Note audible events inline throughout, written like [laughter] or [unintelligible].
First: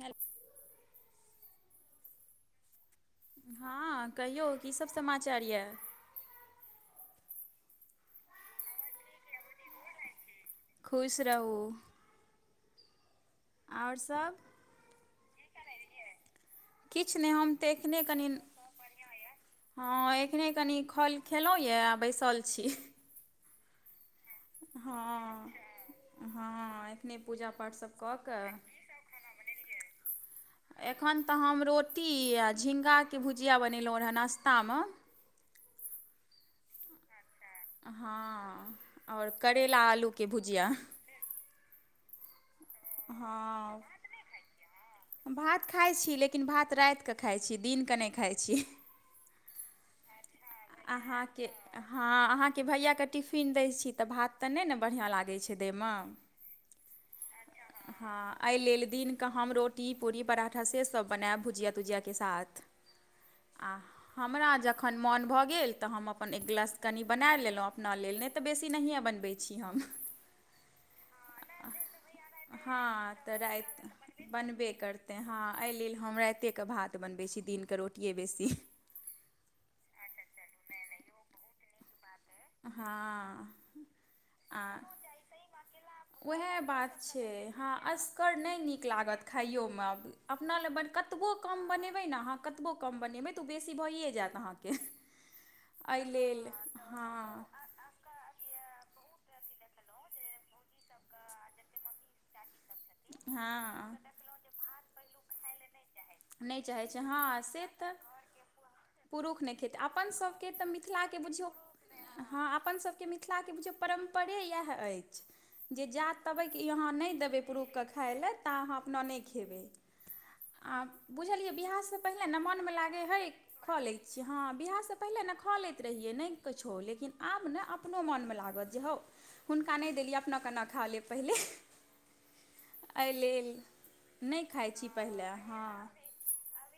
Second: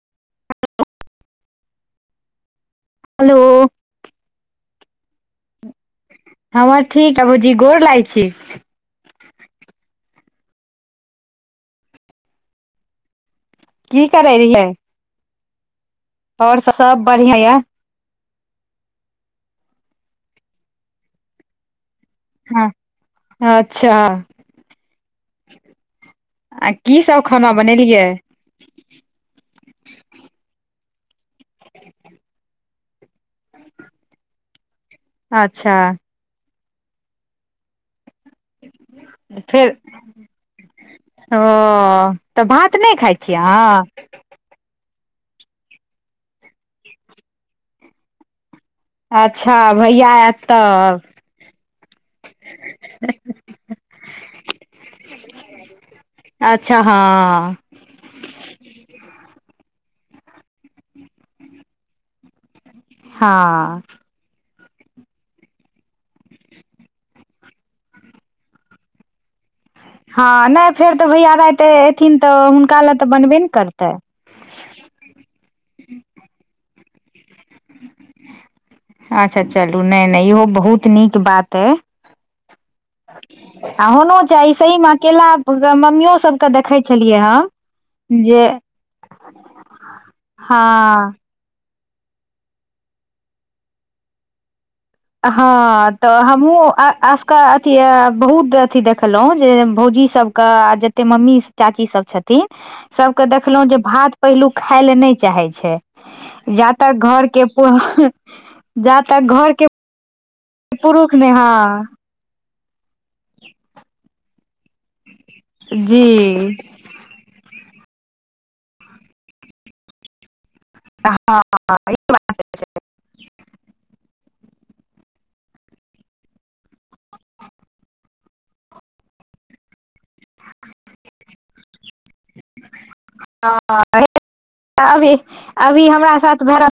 Hello. Hello हँ कहियौ कीसभ समाचार यए। हमर ठीक ए भौजी गोर लागै छी। खुश रहू। और की करै सब रहियै और सब किछ नै बढ़िया हम यऽ तऽ एख- ऐखनै कनि हँ ऐखनै कनि खल खेलोया आ बैस- तल हँ छी। अच्छा हँ आ हँ की एखने सब पूजा खाना पाठसब बनेलियै कऽ कऽ। खाना बनेलियै? एखन तऽ हम रोटी आ झींगा के भुजिया बनेलौ रहए नाश्ता मे- अच्छा हँ और करेला आलू के भुजिया। हँ तऽ भात नै खाय छियै हँ आहाँ? भात खाइ छी लेकिन भात रैत केँ खाइ छी दिनकेँ नै खाइ छी। अच्छा भैया एत। आहाँके- हँ आहाँके भैयाके टिफिन दै छी तऽ भात तऽ नै ने बढ़िआँ लागै छै दैय मे- अच्छा हँ। हँ एहि लेल दिनके हम रोटी पूरी पराठा से सब बनेएब भुजिया तुजियाके साथ- हँ आह हमरा जखन मोन भऽ गेल तऽ हम अपन एक ग्लास कनि बना लेलौ अपना लेल नै तऽ बेसी नहिए बनबै। छी हम। हँ नै फेर तऽ भैया रैत एयथिन तऽ हुनका हँ लए तऽ बनबे ने करतै। राति बनबे करतै हँ एय लेल हम रैतेके भात बनबै छी दिनके रोटिए बेसी ह- अच्छा चलू नै-नै इहो बहुत नीक बात अइ। हँ आ होनो चाही आ सहीमे अकेला मम्मियो सबके उएह देखै बात छेलियै छै हँन। हँ असगर नै नीक लागत खायो मे अपना लेए बड हँ कतबो। कम बनेबै नऽ आहाँ कतबो कम बनेबै तऽ ओ बेसी भइए जेएत आहाँकेँ। हँ तऽ हमहुँ अ- आसकऽ हँ अथी ये बहुत अथि देखलौ जे भौजी सबके जे। ते मम्मी चाची सब छथिन सबके देखलौ जे हँ भात पहिलु खाय ले नै चाहेै छै। नहि जा चाहैत तक छै हँ घर के से पू ह जा तक घर के- अपन सब के तऽ। पुरुख मिथिलाके नै हँ। बुझियौ हँ अपन सबके मिथिलाके बुझियौ परम्परे इएह अइछ। जे जी जा तबैक ई आहाँ नै देबै पुरुख कऽ खाय लेए ता आहाँ अपना नै खेबै। आ हँ बुझलियै बियाहसँ पहिले नऽ मोन मे लागै हइ। खा लैत छियै हँ बिआहसँ पहिलने ने खा लैत रहियै नै किछो लेकिन आब ने आब। अपनो मोनमे लागत जे हौ हुनका नै देलियै अपना केना खा लेब पहिले। एहि लेल हँ अभी, नहि खाइ छी अभी, पहिले हँ अभी हमरा साथ भरत।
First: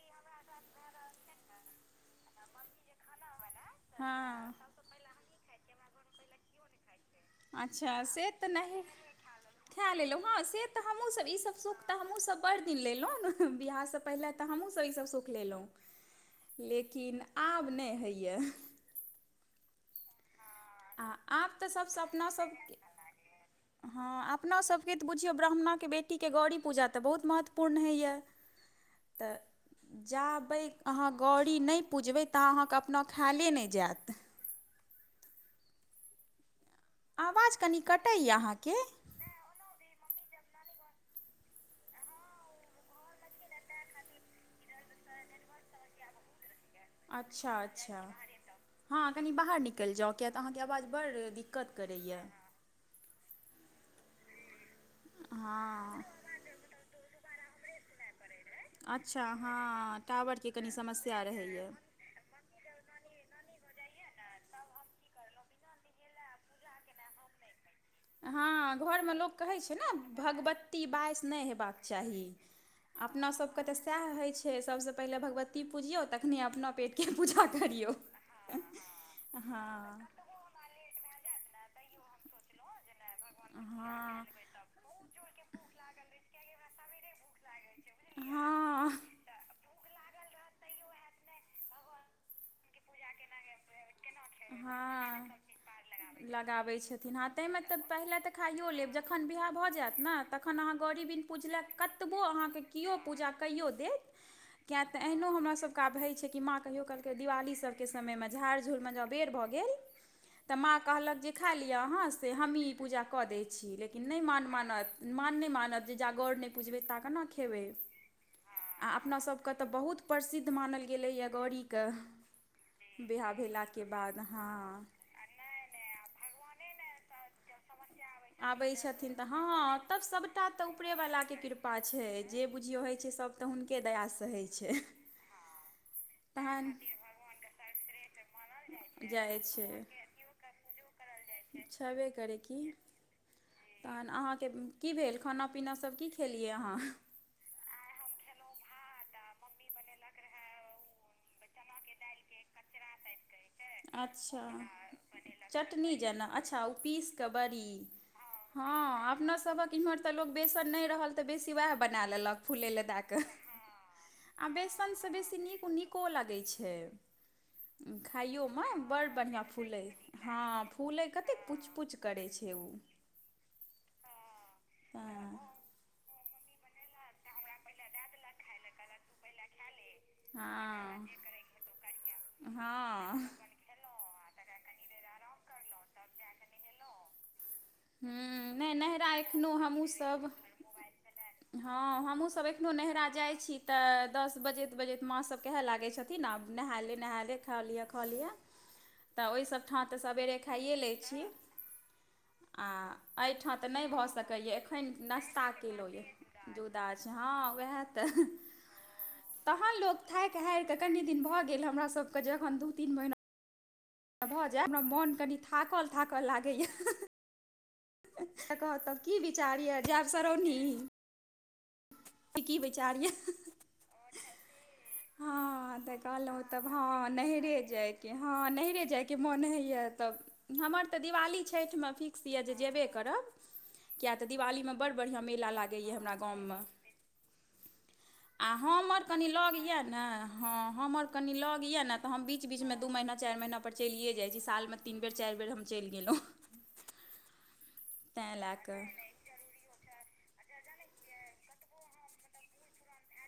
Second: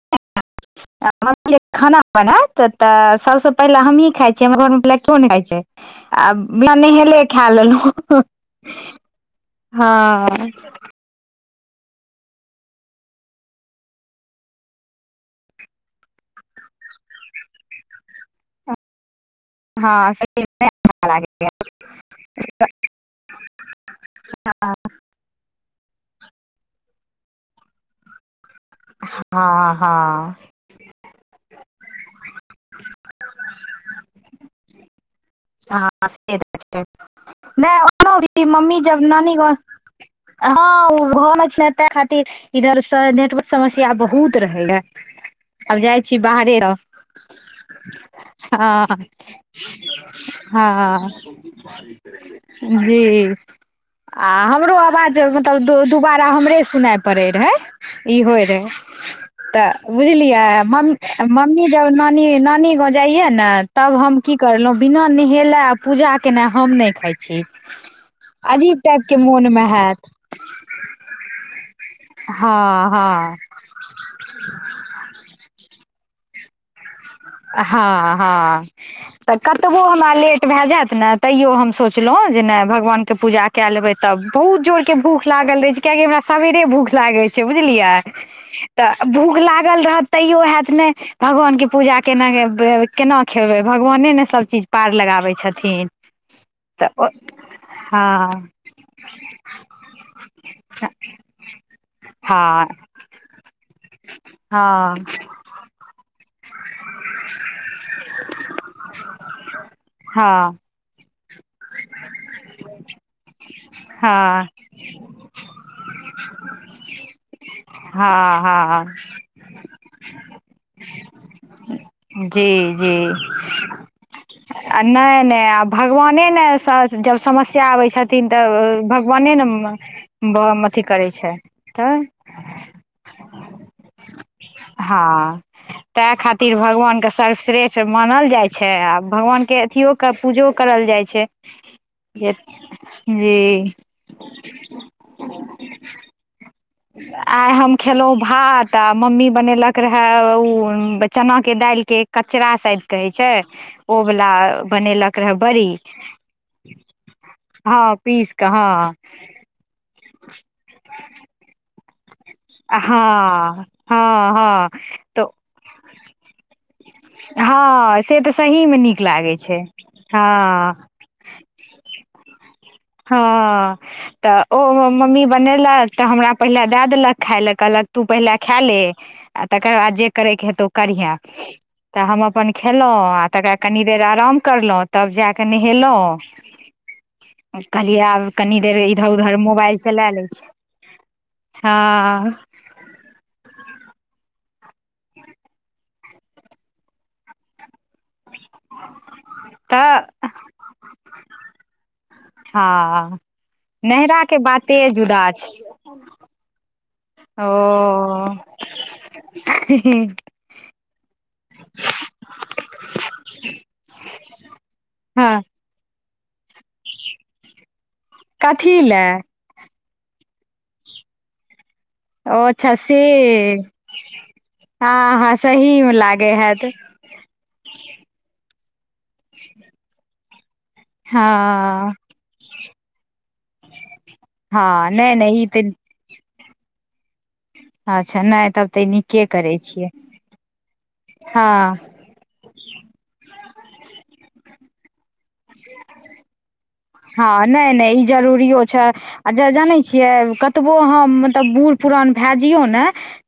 म्मी खाना बनाएत तऽ सब सँ। पहिले हमही खाय छियै हँ हमर घरो [unintelligible] खाय छै आब नहेलै। अच्छा से तऽ नैहे खए लेलौ हँ से- तऽ हमहूँसब ईसब सुख तऽ हमहूँसब बड़ दिन लेलौ बिआहसँ पहिनेे तऽ हमहूँसब ईसब सुख लेलौ। लेकिन आब नै हैया। हँ से नहि अच्छा हँ लागे आ आब तऽ सबसँ अपना सबके- हँ अपना सबके तऽ बुझियौ ब्राह्मणाके बेटीके गौड़री पूजा तऽ बहुत महत्वपूर्ण होइए। तऽ हँ हँ जाबै। अहाँ गौड़ी नहि पुजबै ता अहाँके अपना खायले नहि जायत। हँ से तऽ छै, आवाज कनि नहि कटैए ओ मम्मी अहाँके जब नानी गांव हँ घन छल ने तै खातिर इधर से नेटवर्क समस्या बहुत रहे या, आब जाय छी बाहरे। अच्छा- अच्छा हँ कनि बाहर निकलि जाउ। किया तऽ अहाँके आवाज हँ बड़ दिक्कत करैए। जी। आ हमरो आवाज मतलब हँ दुबारा हमरे सुनाय पड़ैत रहै। ई होइ रहे। अच्छा तऽ हँ बुझलियै टावरके कनि मम्मी समस्या - मम्मी रहैए जब नानी गांव जाइया ने तब हम की करलहुं। बिना नहेए आ पूजा केना हम नहि खााय छी। हँ अजीब टाइप घरमे के लोक मोन कहै मे छै ने हैत। भगवती बइस नहि होेबाक चाही हँ अपना हँ सब तऽ सएह होइ छै, सबसँ पहिलने भगवती पुजियौ तखने अपना पेटके पूजा करियौ हँ- हँ तऽ हँ कतबो हँ हमरा ले भए जायत ने तैयो हम सोचलहुँ जे नहि। भगवान के पूजा के लेबे तब, बहुत जोर के भूख लागल रहे छै, कआाकि हमरा सबवेरे भूख लागे छै। छै बुझलिए, हँ तऽ भूख लागल रहत तैयो हैत ने भगवान के पूजा केनाे- केना खेबै भगवाने ने सभचीज पार लगाबै हँ छथिन। लगाबै तऽ छथिन, हँ ताहिमे तऽ पहिले तऽ हँ खाइयो लेब, जखन बियाह भऽ जायत ने तखन अहाँ गौड़ी बिन पूजलाक कतबो अहाँके हँ केओ पूजा कैयो देत, कियाकी हँ एहनो हमरा सबके आब होई छै माॅं कहियो काल के दिवाली सब के समयमे झाड़- झूर मे ज बेर भऽ गेल तऽ हँ माँ कहलक जे सिखा लिअ अहाँ से हमहीँ ई पूजा कऽ दै छी लेकिन नहि मान हँ मानत। मान नहि मानत जे, जा गौड़ नहि पुझबै ता केना खेबै। हँ आ हँ अपनासभके तऽ बहुत प्रसिद्ध मानल गेलैए गौड़ीके। जी। जी बिवाह भेला के बाद। हँ आ नै- नै आ भगवाने ने जब समस्या आबै छैथ छथिन तऽ आबै छथिन तऽ भगवाने ने हँ तब सभटा तऽ अथी करै छै ऊपरेवलाके कृपा तऽ। छै जे बुझियो होय छै सब तऽ हुनके दया से होय छै। हँ। ताहि खातिर तहन भगवानके सर्वश्रेष्ठ मानल जाइ छै, आ जाइ भगवानके छै अथियो के पूजो करल जाइ छै। छेबे छै जे करै की जी। तहन अहाँके की भेल खाना पीना सब की खेलियै अहाँ? आइ हम खेलहुँ भात, आ मम्मी बनेलक रहए ओ चनाके दालिके कचरा शायद कहै छै ओ वला अच्छा बनेलक रहऽ बड़ी चटनी जेना अच्छा ओ पीस कऽ बड़ी हँ। पीस कऽ हँ। इम्हर तऽ लोक बेसन नहि रहल तऽ बेसी वएह बना लेलक। फूलै लए दए कऽ। हँ हँ आ हँ बेसनसँ तऽ बेसी नीक- नीको ओ लगै छै। हँ से तऽ खाइयोमे सहीमे नीक बडड़ लागै बढ़िआँ छै फूलै हँ, फूलै कतेक पूच- पूच करै छै उ हँ तऽ ओ हमर मम्मी हँ बनेलक तऽ हमरा पहिले दए देलक। खाय लए, कहलक तू पहिले खा ले आ तकर बाद जे करयके हेतौ ओ करिहे। तऽ हम अपन खेलहुँ, हँ आ तकरा कनि देर आराम करलहुँ, तब जा कऽ नहेलहुँ। कहलियै आब ह्म कनी नहि देर इधर नैहरा उधर एखनहु मोबाइल चला हमहूँसभ लै छी हँ हमूँ सब अखनो नहरा जाइ छी तऽ, दस बजैत- बजैत माँसभ कहय लागै छथिन, आब नहा ले नहाय ले खा लिअ कऽ लियऽ तऽ ओहि सब ठाम तऽ सबेरे खाइए लै छी। आ हँ एहिठाँ तऽ नहि भऽ नैहराके सकैए, बाते एखन जुदा नाश्ता छै केलहुँ यए। जुदा छै, हँ ओ उएह तऽ तहन लोको थाक हैर के कनि दिन भऽ गेल हमरा सबके, जखन दूं, तिन महीना भऽ जाय हमरा मोन कनि हँ थाकल- थाकल लागैया। कह कथी तब लए की विचार यऽ जायब सरौनी। ओ की अच्छा से। विचार यए हँ हँ सही मे तऽ लागे कहलहुँ हैत तब हँ नहिरे जाए। हँ नहिहरे जाइके मोन होइया, तऽ हमर तऽ दिवाली छठमें हँ फि कृषि याऽ जे जेबे करब, किय तऽ दिवाली में हँ बड्ड नहि बढ़िआँ नहि ई मेला तऽ लागैए हमरा गांव में। अच्छा आ नहि तब तऽ ई हमर नीके कनि लऽग करै या छियै ना, हमर कनि हँ लऽग या ने तऽ हम बीच- बीच में दू महीना चारि महीनापर चलिए जाइ छी, सालमे तीन बेर चारि बेर हम चलि गेलहुँ। हँ नै- नै ई तैँ जरूरी लए छै। कऽ आ जे जानै छियै कतबो अहाँ मतलब बूढ़ पुरान भए जयौ ने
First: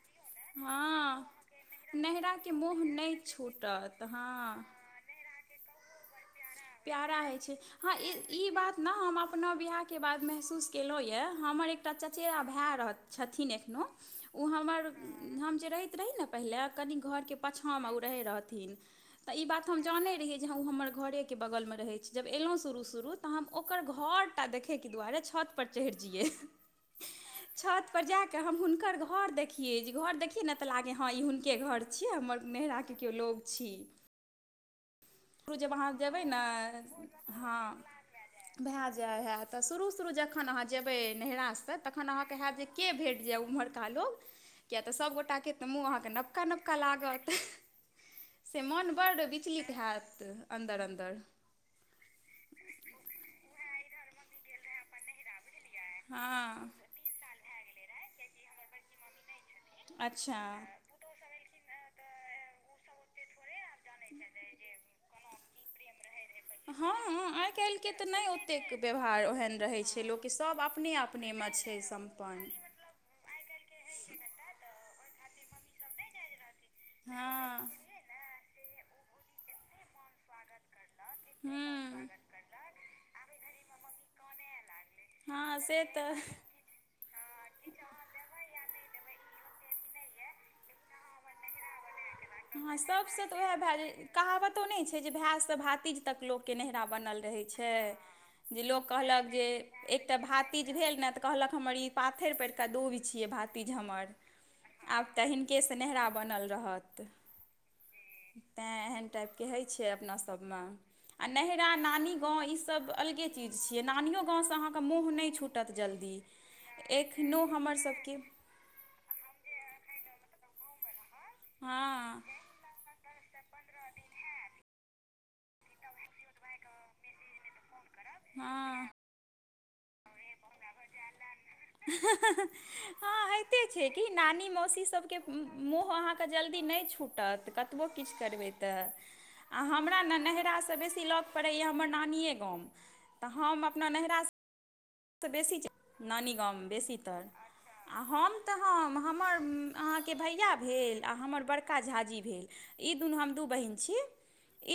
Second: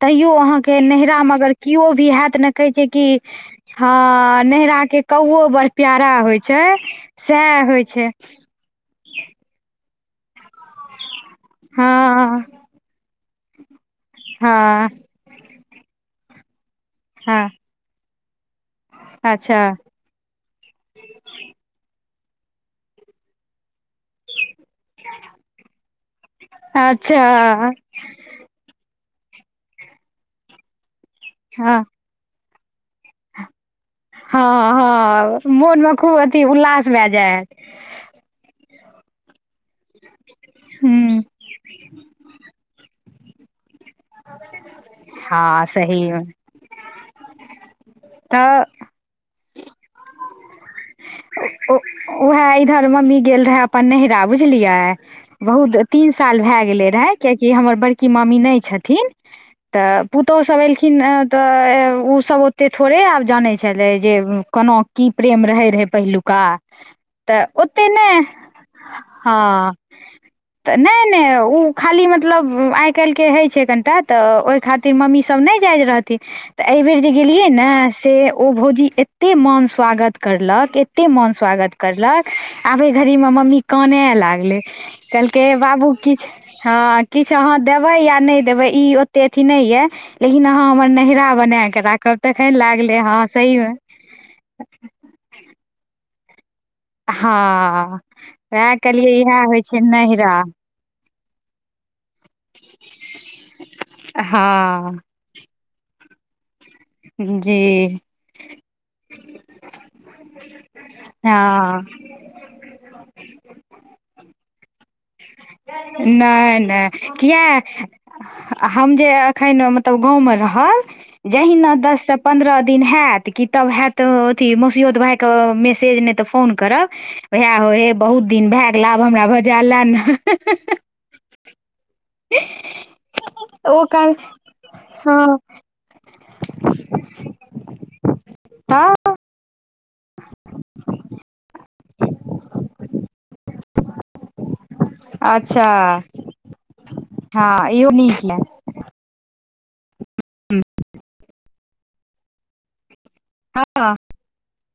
तैयो अहाँके नैहरा हँ मे अगर केओ भी हैत ने, नैहराके कहे मोह छै कि नहि ह छूटत हँ नैहरा के कौओ बड़ प्यारा होय प्यारा होइ छै हँ ई बात ने हम अपना बिआाहके बात महसूस केलहुँ यऽ, हमर एकटा चचेरा हँ भाय रहत छथिन एखनोहु, ओ हँ हमर हम जे रहैत रही ने पहिले कनि घरके हँ पछ हम उ रहे रहथिन, इ अच्छा बात हम जाने रहिएऐ उ हमर घरे के बगल मे रहै छै, जब एलहुँ शुरू- शुरू तऽ हम ओकर घरटा देखैके दुआरे, छत पर चढ़ि जइै, अच्छा छत पर जाकऽ हम हुनकर घर देखियै, घर देखियै न तऽ लागै हँ ई हुनके हँ घर छीये। कि हमर नहराके केओ लोग छी। हँ- हँ। उ जब मोन अहाँ मे खूब जेबै ने अथी उल्लास भए जायत हँ। भए जाइ हए तऽ शुरू- शुरू जखन अहाँ जेबै हूँ नैहरासँ। तखन आहा के हैतजे के भैट जै ऊमहरका लोग, किया तऽ सबगोटा के हँ मुंह सही तऽ मे नबका- नब का लागत, से तऽ मोन बड्ड विचलित हैत अन्दर- अन्दर। उएह इधर मम्मी गेल रहे अपन नहरा बुझलियै। बहुत तीन साल भए हँ गेले रहै। कियाकि हमर बड़की मामी नहि छथिन, तऽ अच्छा पुतोहु सब एलखिन हं तऽ उ सब ओतै थोरे आब जाने छलै जे कोना कि रहै रहै पहिलू का हँ तऽ आइ ओते काल्हिके ने तऽ नहि ओतेक व्यवहार ओहन हँ। रहै छै लोकके सभ तऽ अपने नै- नै अपनेमे ओ छै खाली सम्पन्न मतलब आइ काल्हिके होइ छै कनिटा, तऽ ओहि खातिर मम्मीसभ नहि जाइत रहथिन। तऽ एहिबेर जे हँ गेलियै ने से ओ भोजी एते मन स्वागत करलक ए- - कते मोन स्वागत करलक आबे घड़ी मे मम्मी कनेय लागले- - कहलकै हँ से बाबू तऽ कि हँ छै- - ह किछ अहाँ देबे या नेय देबे ई ओते अथी नहि ये लेकिन अह हमर नहि - - चाह बना कऽ राखब तखन हँ लागलै सभसँ हँ तऽ उएह सही मे- भए - जाइ कहावतो नहि छै जे भायसँ भातिज तक लोक- - के नहिरा बनल हँ रहै छै जे उएह लोग कहलियै कहलक इएह जे होइ छै एकटा नैहरा भाति ई भेल न तऽ कहलक हम ई पाथ्थर पर का दुब छियै भातिज हमर हँ अब - तऽ हिनकेसँ नहिरा बनल रहत- - जी- - तैँ, एहन टाइपके होइत छै अपनासभमे आ हँ नैरा नानी- - त इ सब अलगे चीज छै नानीओ गाम स मुंह ने- - ने छूटत जल्दी नहि नहि किया एखनो हमर सबके- - हम जे अखन मतलब गाँवमे रहब जहिना हँ दस से पन्द्रह दिन हेत। कि तब हैत अथी मसोत भााय के मैसेज नहि तऽ फोन करब ओहे होए। बहुत दिन भए गेल हँ आब हमरा भजा ले ने- - हँ, होइते ओ छै कि काल नानी मौसी सबके- - हँ मुह अहाँके जल्दी नहि छूटत कतबो किछु करबै- - तऽ हँ आ हमरा ने नैरासँ बेसी लग पड़ैए हमर नानिए गाम- - तऽ हम अपना नैहरा स- - त अच्छा बेसीजे नानी गाम बेसीतर हँ इहो आ नीक हम य तऽ- - हम हमर अहाँके भैया भेल आ हमर बड़का झाजी भेल ई दुनू हम- - दु बहिन हँ छि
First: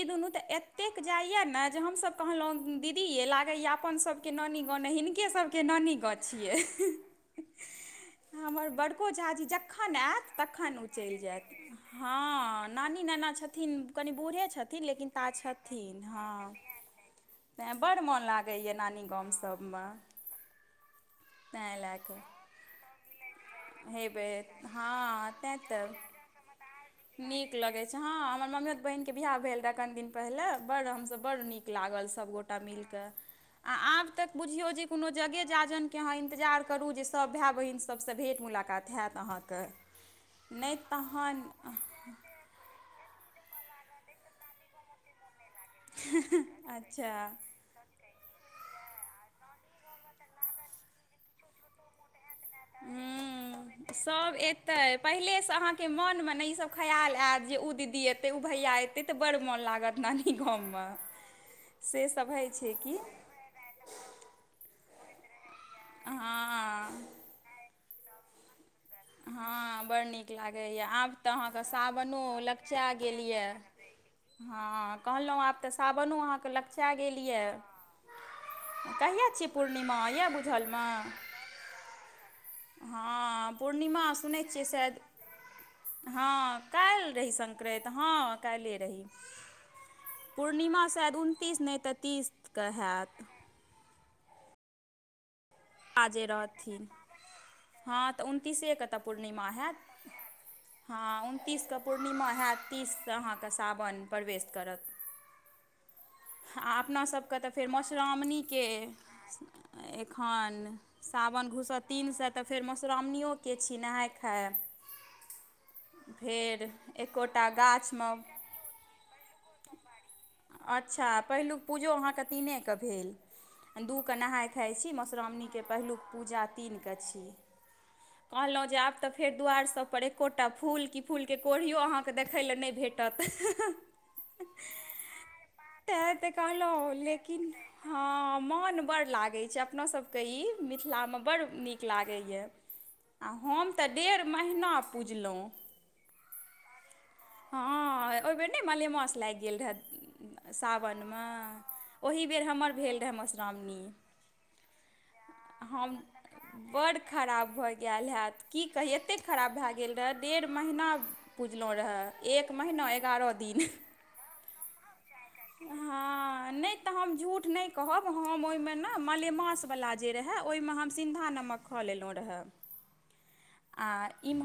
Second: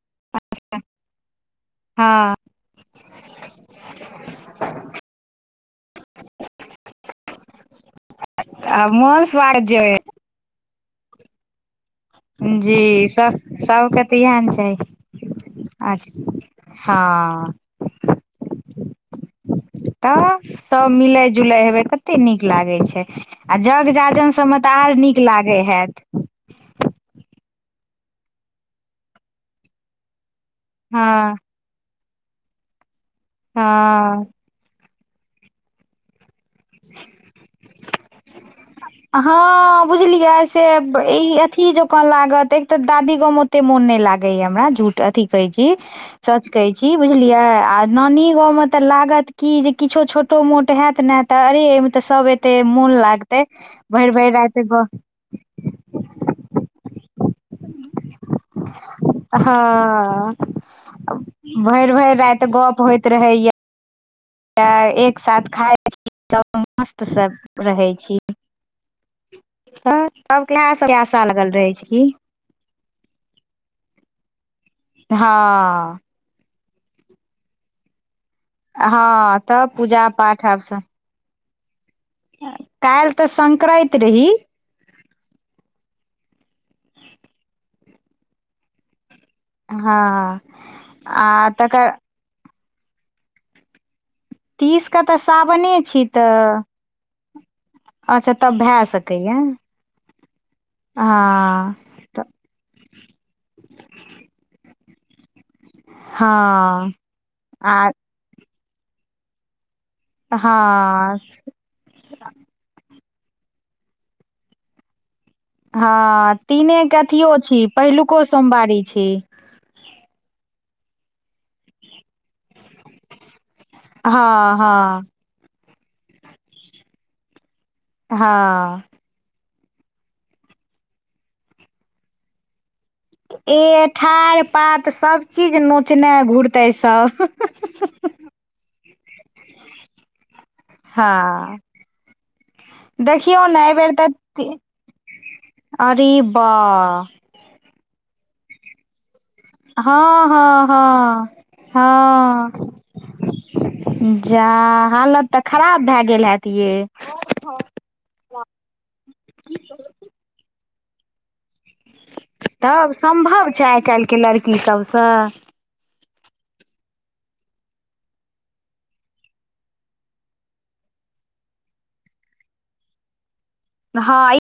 ई दुन ए तेऽक जाईए न हम सब हँ कहलो दी- - दिे यई लागे या अपन सबके के नानी गांव नई हिनके- - हिनके सब के नानी गांव छिए। हमर आ बड़को मोन ओझाजी स्वागत जे जखन होय। एत तखन ओ चलि जेता। हँ नानी जी नाना सब छथिन सबके कनि तऽ इएह बूढ़े ने चाही छथिन लेकिन ता छथिन अच्छा हँ- - हँ- - तैँ बड्ड मोन लागैए नानी गामसभमे - - तऽ त मिलेई- - जुलै हेबै कते कऽ नीक लागै छै, आ जग हेबै जाजन सबमे तऽ आर नीक हँ लागे तैँ तऽ हैत। नीक लगै छै हँ हमर मम्मियो बहिनक के बिियाह भेल रहै कनि दिन पहिले बड़ हमस बड़ हँ नीक- - निक लागल सब गोटा मिलक क आ आब हँ त बुझियो जे कोनो जगेजाजन- - के अहाँ इन्तजार करू जे सभ भाय -बहिन सबसँ भेँट मुलाकात होयत अहाँके- - इ ऐसेअब ई अथि- - ई जका लागत एक तऽ दादी गम मेओते मोन न लागे या हमरा झूठ अथी- - कहै छी सच कहै छी अच्छा बुझलिय आर- - नानी गाव में त लागत की जे किछो छोटो- मोट होयत ने त अरे एहि मे तऽ सब ए- - ते मून लागतै भैर -भैर राईत ग - - पहिले स अहा- - के मुनमे ने ई सब खयाल आयत जे ओ दीदी एत- - ओ भैया एतै तऽ बड्ड मोन लागत नानी हँ गांव में भरि से भरि सब राति होइ छै कि- - त एक साथ खााय छी त हँ मस्त से रहे छी। हँ तऽ बड़ नीक सबके इएह लागैए सबके आब आशा तऽ लगल अहाँके रहै छै की सावनो त लक - चा गेलिएया हा हँ कहलो अब त सावनो अहा लक- - ा गेल यऽ कहिआ हँ छै तऽ पूर्णिमा पूजा यए पाठ आब स बुझलमे। काल्हि तऽ हँ संक्रान्ति पूर्णिमा रही सुनै छियै शायद हँ काल्हि रही संकरैत हँ काल्हिए रही। हँ पूर्णिमा शायद आ उनतीस नहि तकर तऽ तीसकेँ हैत तीस के तऽ सावने छी आ जे तऽ रहथिन हँ तऽ अच्छा तब भए उनतीसेके तऽ सकैया पूर्णिमा हैत हँ उनतीसके पूर्णिमा हेयत तीससँ के अहाँके सावन प्रवेश करत आ हँ अपनासभके तऽ फेर आ मधुश्रावणीके हँ। दू सऽ तिनऽेर छि नाय खा हँ तीने के अथियो छी गाछमे पहिलुको सोमवारी छी। अच्छा पहिलुक पूजो अहाँके तीनेके भेल दूके नहााय हँ खाइत छी हँ मधुश्रावणीके पहिलुक पूजा तिनके छी कहलहुँ जे हँ आब तऽ फेर दु्वरि सभ पर एकोटा फूल किी फूलके कोढ़ियो अहाँकेँ देखय ल नहि भेटत। ए ठाढ़ पात सब चीज नोचने ते तऽ कह ल घुरते सब लेकिन हँ मोन बड़ लागैत छै अपनासभ क ई मिथिला में बड़ हँ नीक लागैए। आओ देखियौ ने हम तऽ डेढ़ महिना पुजलहुँ। अरेबा हँ ओहि बेर ने माले मास लागि गेल हँ रहय हँ सावनमे हँ ओहि बेर हँ हमर भेल रहै मधुश्राावणी। जाा हालत तऽ खराब भए गेल हत ये बड़ खराब भऽ गेल होैत की कही एतेक खराब भए गेल रहय डेढ़ महीना पुजलहुँ रहऽ तब सम्भव छै आइ काल्हिके लड़की सभसँ। हँ नहि तऽ हम झूठ नहि कहब हम ओहिमे ने मलेमास बाला जे रहा ओई में हम सिंधा नमक को ले लो रेहै आ हँ इ